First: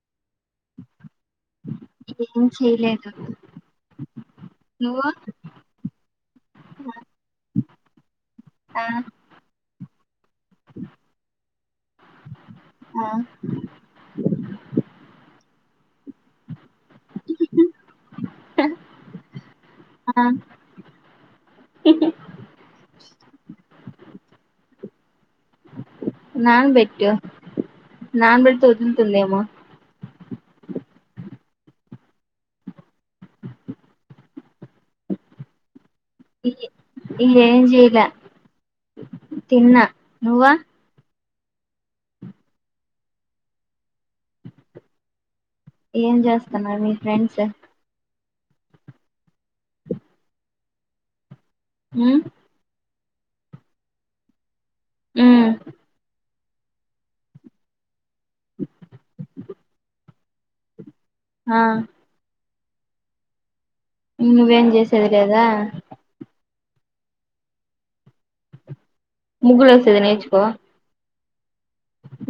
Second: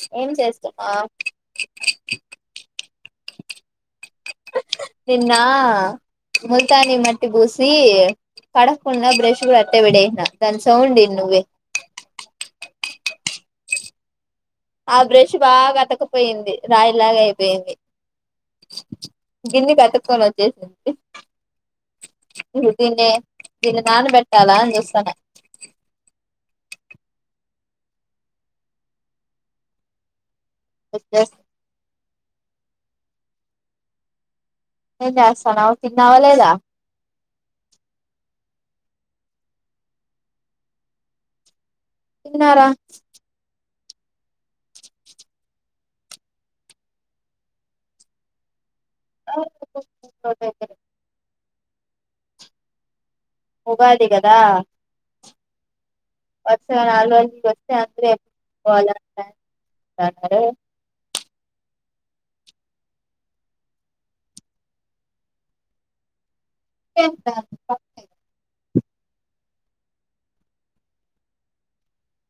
స ఏం చేస్తామా, ఏం చేయలేదు నువ్వు నిన్న ముల్తాని మట్టి పూసి ఆ కడక్కుండా బ్రష్ కూడ ఎ విడేనా తన్ సౌంన్ నువ్వే ఆ ఆ బ్రష్ బాగా అతకపోయింది రాయిలాగ అయిపోయింది ఆ గిన్నెకతుక్కొని ఒచ్చేసింది తే నాన పెట్టాలా అని చూస్తాన నాన్ బెట్టు నాన్ బట్తె ఒదుల్తుందేమొ ఓకే ఏ చేస్తానవ్ ఈ ఇ ఏం చైలే తిన్నా నువ్వా తిన్నారా ఏం చేస్తున్నారు మీ ఫ్రెండ్స్ అ మ్ ఉగాది గదా మ్ వత్స నాలు వస్తే అంద్రే పోల [inaudible] ఆ నువేం చేసేదిలేదా ఏదా ప ముగులు వసద నేచుకో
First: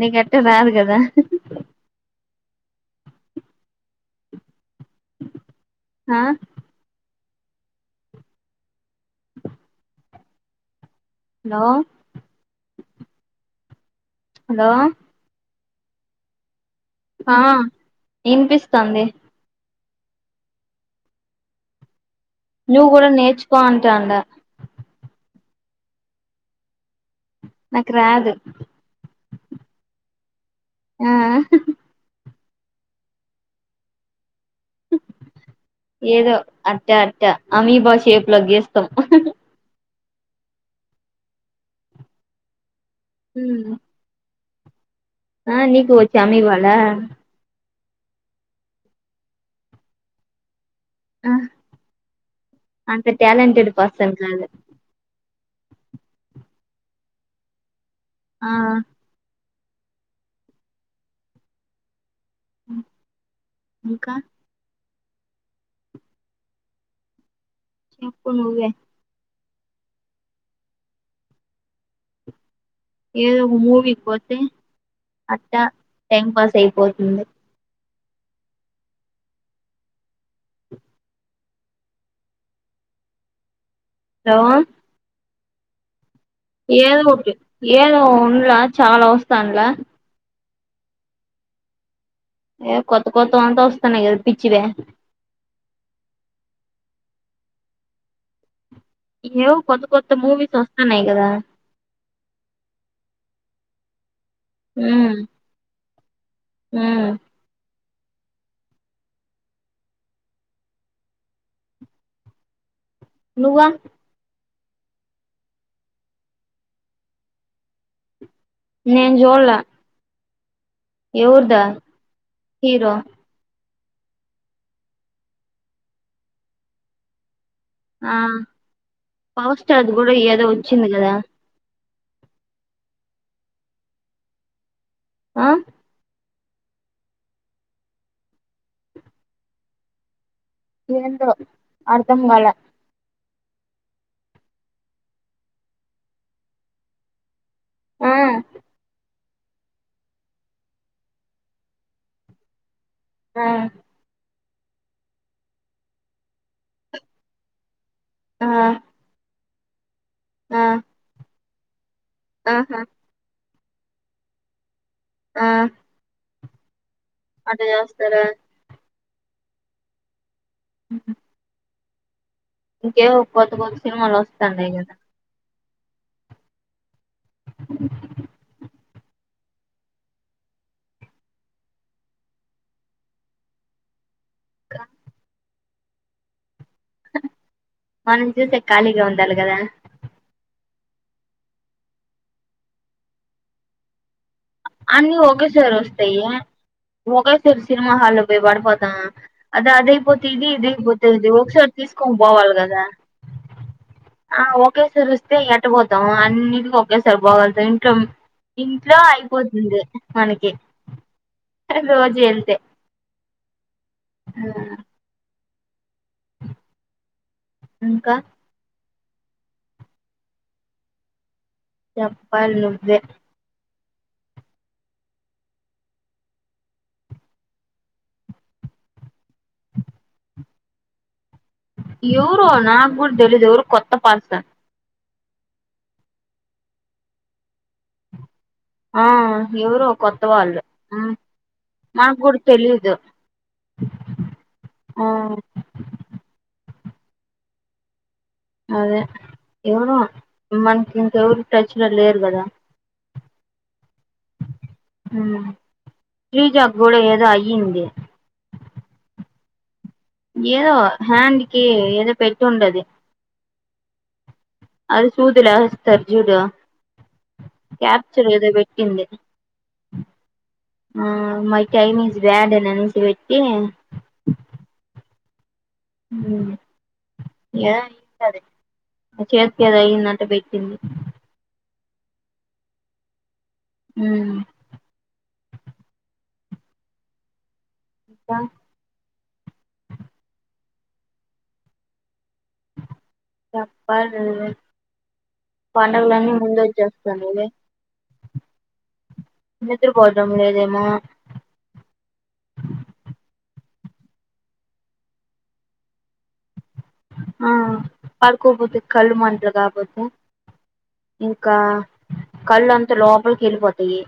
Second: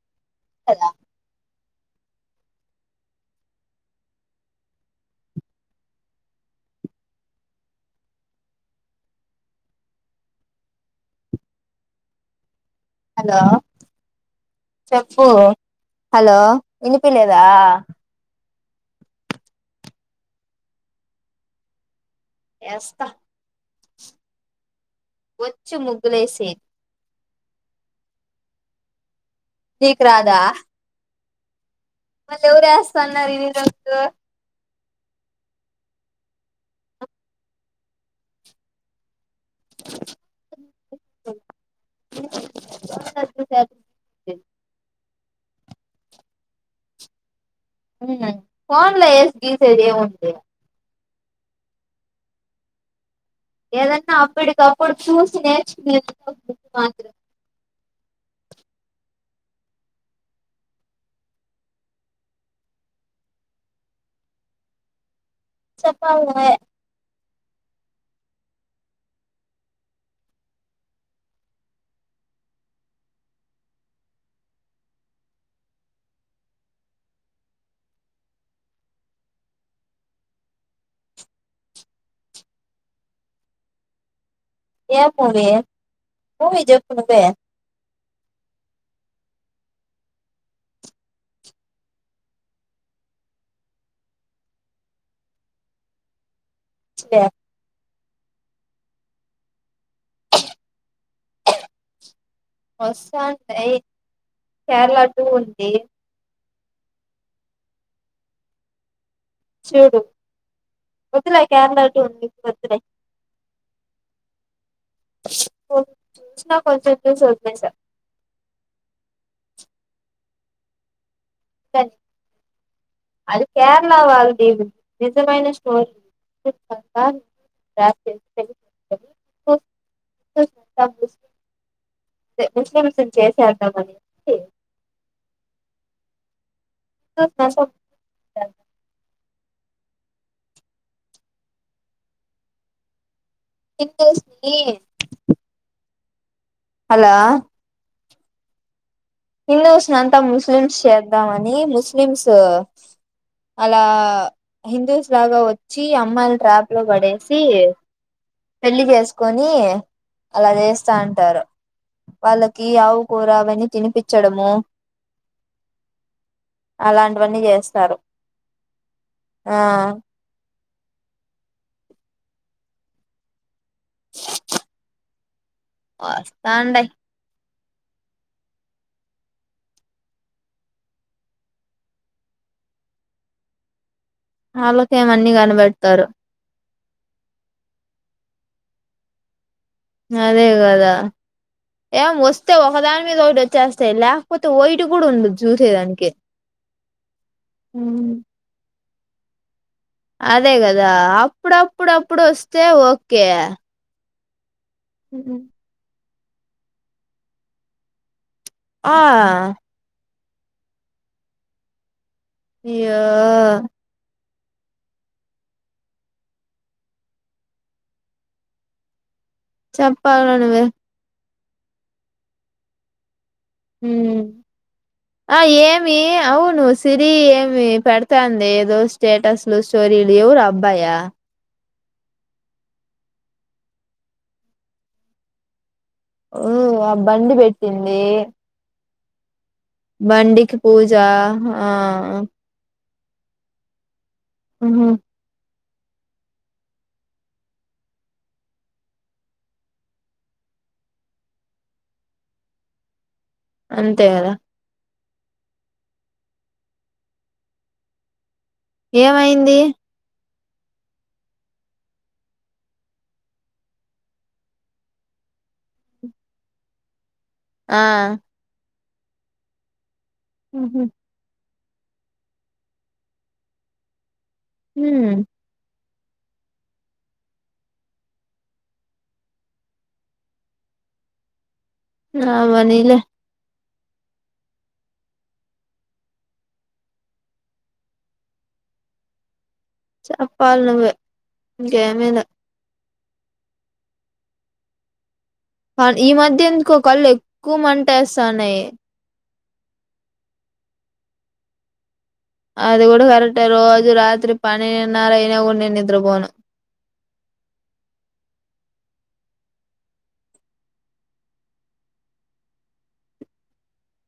నీకెట్ల్ రాదు కదా ఆ అలో అలో చెప్పూ హలో ఇనిపిలేదా స్తుంది నువ్ ఎస్తా గడా నేర్చుకో టాండా ఒచ్చు ముగులే సేయ్ నక్ రాదు నీక్ రాదా ఆ మళ్ళ ఎవరేస్త అన్నారు ఇని [inaudible] ఏదో అట్ట అట్టా అమీబాషేపు గీస్తం హ్మ్ ఆ నీకు వచ్చ అమివాళ్ళ ఫోన్లో ఏస్ గీస్దె ఏం ఉంది ఆ అంతే ఏదన్నా అప్పడికప్పుడు చూసి సి నేర్చుకునేది మాత్రం ఆ ఇంకా చెపావు ఎ చెప్పు నువ్వే ఏదో ఒక మూవీకి పోతే అట్టా టైం పాస్ అయిపోతుంది హలో పోలే ఏదో ఒకటి ఏదో ఉండలా చాలా వస్తు స్తంలా ఏ కొత్త కొత్తవీ అంత వస్తనయ్ పిచ్చివె సే ఇయూ కొత్త కొత్త మూవీస్ వస్తాన్నాయ్ కదా వస్తాంటాయి కేరళ టూ ఉంది హ్మ్ చూడు వద్దులే కేరళటుూ ఉంది వద్దులే నువ్వు చూసిన కొన్సెపు చూసి వదిలేసా నేను చూడలా ఎవరుదా హీరో అది కేరళ వాళ్ళది నిజమైన స్టోరీ ఆ పవర్ స్టార్ది కూడా ఏదో వచ్చింది కదా ముస్లింస్ ని చేసేద్దాం అనేసి ఆ [inaudible] ఏంటో అర్ధం కాలా హిందూస్ నీ హలో ఆ హిందూస్ నంతా ముస్లిమ్స్ చేద్దామని ముస్లిమ్స్ ఆ అలా హిందూస్ లాగా వచ్చి అమ్మాయిల ట్రాప్ లో పడేసి ఆ పెళ్లి చేసుకొ నీ అలా ఆ చేస్తా ఉంటారు వాళ్ళకి ఆహా ఆవు కూర అవన్నీ తినిపించడము ఆ అలాంటివన్నీ అట్ట చేస్తారు చేస్తారా ఆ అ ఇంకేవో కొత్త కొత్త సినిమాలు వస్తాన్నాయి కదా వస్తాడయ్ ఆళ్లకేమన్నిీ కనబట్ త్తరు మనం చూసే ఖాళీగా ఉండాలి కదా అదే కదా ఏం వస్తే ఒకదాని మీద ఒకటి వచ్చేస్తాయి లేక్ అన్నీ ఒకేసారి వస్తాయి ఒకేసారి సినిమా హాల్లో పోయి పడిపోతమా అదే కదా ఇది ఒకసారి తీసుకొని అప్పుడప్పుడప్పుడు వస్తే ఓకే హ ఒక్ ఒకటేసరోస్తే ఎట్ట బో ం అన్నింటికి ఒకేసారి పోగలుతాం ఇంట్లో ఆ ఇంట్లో ఐ పోతుంది మనకి రోజు వెళ్తే య్యొ ఆ ఇంకా చెప్పాల్రా నువ్వే చెప్పల్ నువ్వే హు ఆ ఏమి అవును సిరి ఏమి పెడతాంది ఏదో స్టేటస్ స్టోరీలు ఎవరు అ బ్బాయా ఎవరో నాగ్గుడ తెలియదు ఎవరో కొత్త పార్సన్ ఒ ఆ బండి పెట్టింది ఆ ఎవరో కొత్త బండికి వాళ్ళు పూజ ఆ మాక్కుడా తెలీయదు [inaudible] ఆ అదే ఎవరో మనకి ఇంకెవరు టచ్ లో లేరు కదా అంతే కదా ఫీజ గోడ ఏదో అయంది ఏమయింది ఏదో హ్యాండ్కి ఏదో పెట్టి ఉండది అది చూదులార్జూలు ఆ క్యాప్చలేద బట ఎంది ఉహు. ఆ మై చైనీస్ బడ్సి వెట్తే హ ఏద కద చేసి కదా అయి్యందట్టటు పెట్టింది ఆ మనీలే అ ఇకా చెప్పాల ను ఇంకాేమద చెప్పాల ఈ మధ్య ఇంకో కళ్ళు వచ్చేస్తున్నాయి ఎక్కువ మంటేస్తాన్నాయి నిదురుపోటము లేదేమో అది కూడా కరెక్టే రోజు రాత్రి పన్నెండున్నర అయినా కూడా నేను నిద్రపోను ఆ పడుకోపోతే కళ్ళు వంటలు కాకపోతే ఇంకా కళ్ళు అంతా లోపలికి వెళ్ళిపోతాయి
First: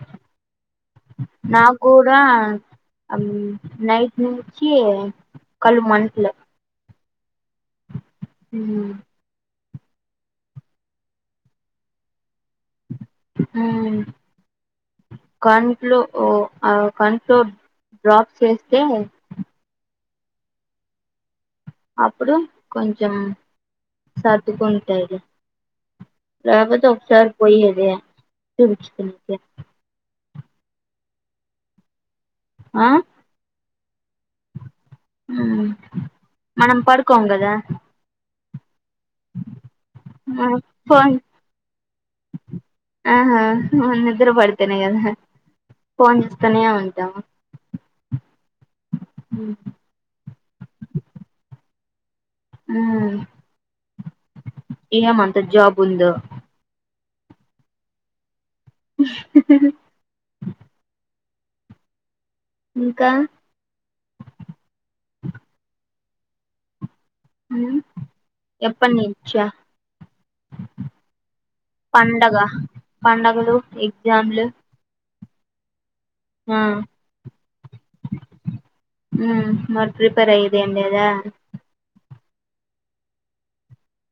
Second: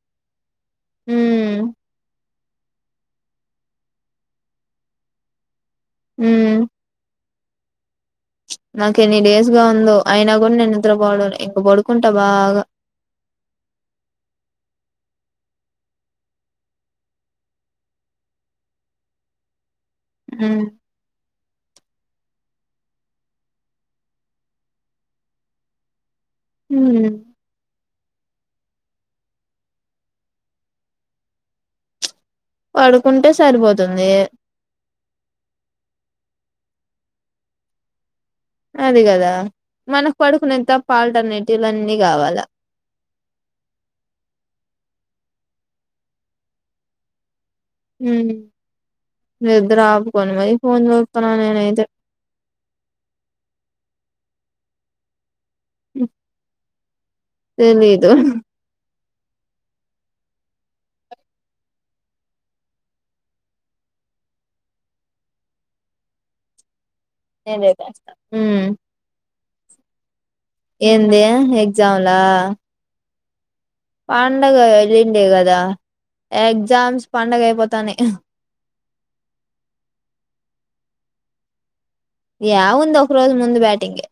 నా హ్మ్ కూడా నాట్ నుచ్చి కలు మణట్ల నాకనీ లేేస్ గా ఉందో అయినా కూడా నేను నిద్ర పడను ఇంక పడుకుంటా బాగా కంట్లో కంట్లో డ్రాప్ చేస్తే అ అప్పుడు కొంచెం సర్దుకుంటాయి రాబతో హ్మ్ ఒప్సారి పోయి ఏద ఆ పడుకుంటే సరిపోతుంది మనం పడుకొం కదా అది కదా మనకు పడుకునే తప్ప ఫోన్ ఆల్టర్నేటివ్లు అన్ని కావాలా ఆహా నిద్ర పడితేనే కదా ఫోన్ చేస్తూనే ఉంటాము మీ నిద్ర ఆపుకోని మరి ఫోన్ చూస్తున్న నేనైతే ఏయా మన తజాబుంద తెలీదు ఇంకా నేను ఉమ్ చేసేస్తా ఊ ఎప్పటి నుంచా ఏందే ఎగ్జాములా పండగ పండగలు ఎగ్జామ్లు పండగ ఇది దే గదా ఆ ఉ మరి ప్రిపేర్ అయిది ఏది లేదా యా ఉందో ఒక రోజు ముందు బ్యాటింగే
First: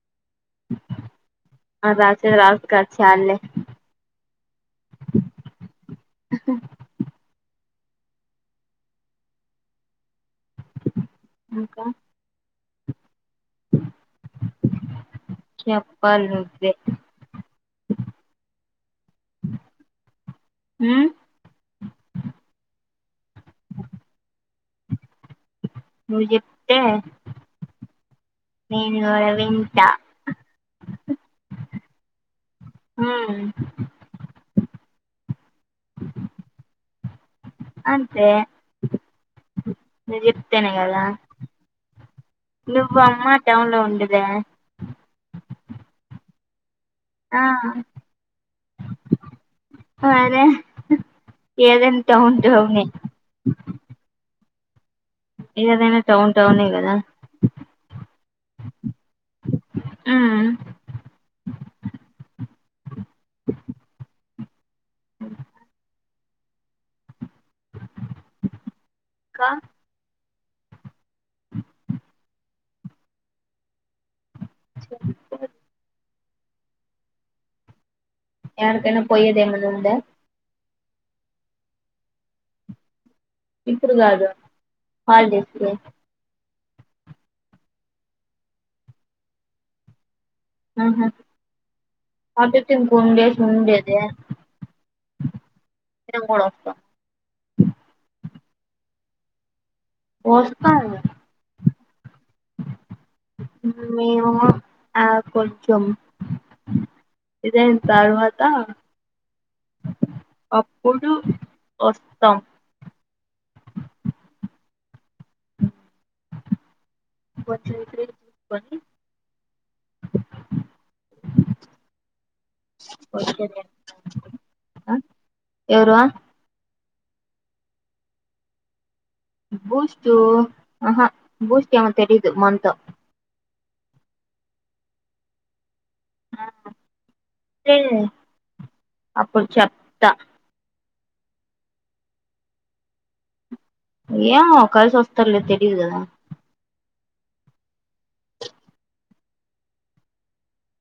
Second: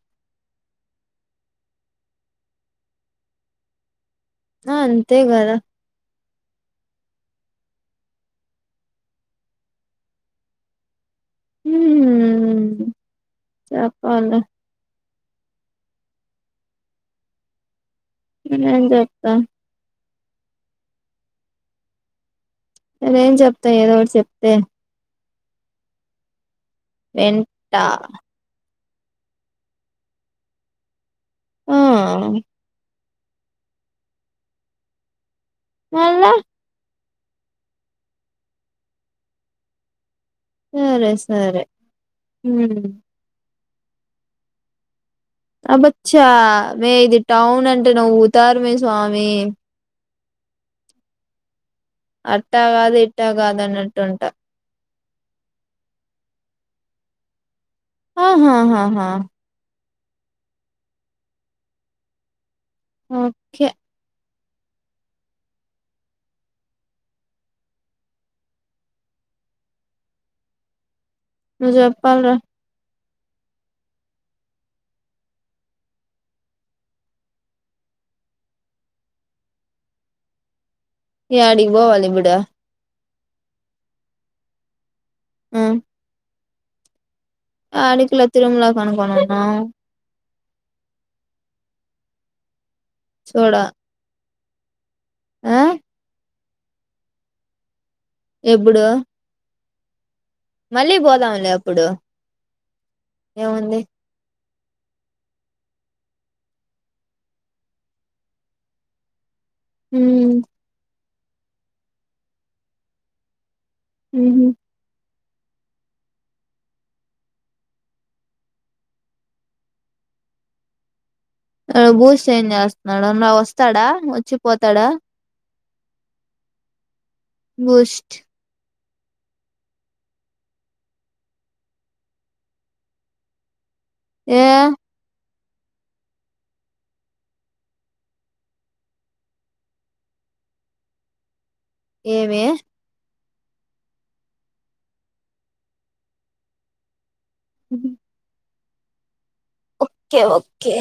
అ రాచే రాస్ కాచ్చలే అంతే కదా ఆహా ఇంకా చెప్పాల చెప్పాల్ నువ్వే నేనేం చెతా ఉ నేను ఏం చెప్తా ఏదో ఒకటి చెప్తే నువ్ చెప్ వెంట నేను కూడా వింటా ఆ ఆ మళ్ళా అంతే ను చెప్తేనే కదా సరే సరే ఉమ్ నువ్ అమ్మ టౌన్ లో ఉండద అబ్బచ్చ మే ఇది ఆ టౌన్ అంటే నవ్వుతారుమే స్వామి అరే అట్టా కాదు ఇట్టా కాదు అన్నట్టుంట ఏదయినా టౌన్ టౌన్ గదా ఆహాహహ ఆ ఓకే కా నువ్ జప్పల్రా స యాడ తిన పోయ్యదేమనుంద యాడికి పోవాలి ఇపుడు ఇప్పుడు కాదు హాలిడేస్కి ఆడికి లచ్చలు ఉన్న కొనుక్కునున్నా ఆ హా, అదే. టీం కుండేస్ చూడ ఉండేదే? ఆ? [unintelligible] డక్కా ఎప్పుడు? వస్తాం మళ్ళీ పోదాంలే అప్పుడు, ఏముంది? మేము ఆ కొంచం ఇదయిన్ తర్వాత ఉమ్ అప్పుడు టు ఒస్తం ఉమ్ హు హ్మ్, కొంచెం ఎక్కడైనా చూసుకొని ఆ బూస్ట్ ఏం చేస్తున్నాడు? అన్న వచ్చేదేనా వస్తాడా? వచ్చి పోతాడా? ఎవరూ? బూస్ట్ బూస్టూ, అహా బూస్ట్ ఎమో తెలీదు మన్తో. ఏ? తే అప్పుడు చెప్తా. ఏమే? ఏమో, కలిసోస్తర్లే తెలీదుగదా. ఉమ్ ఓకే ఓకే.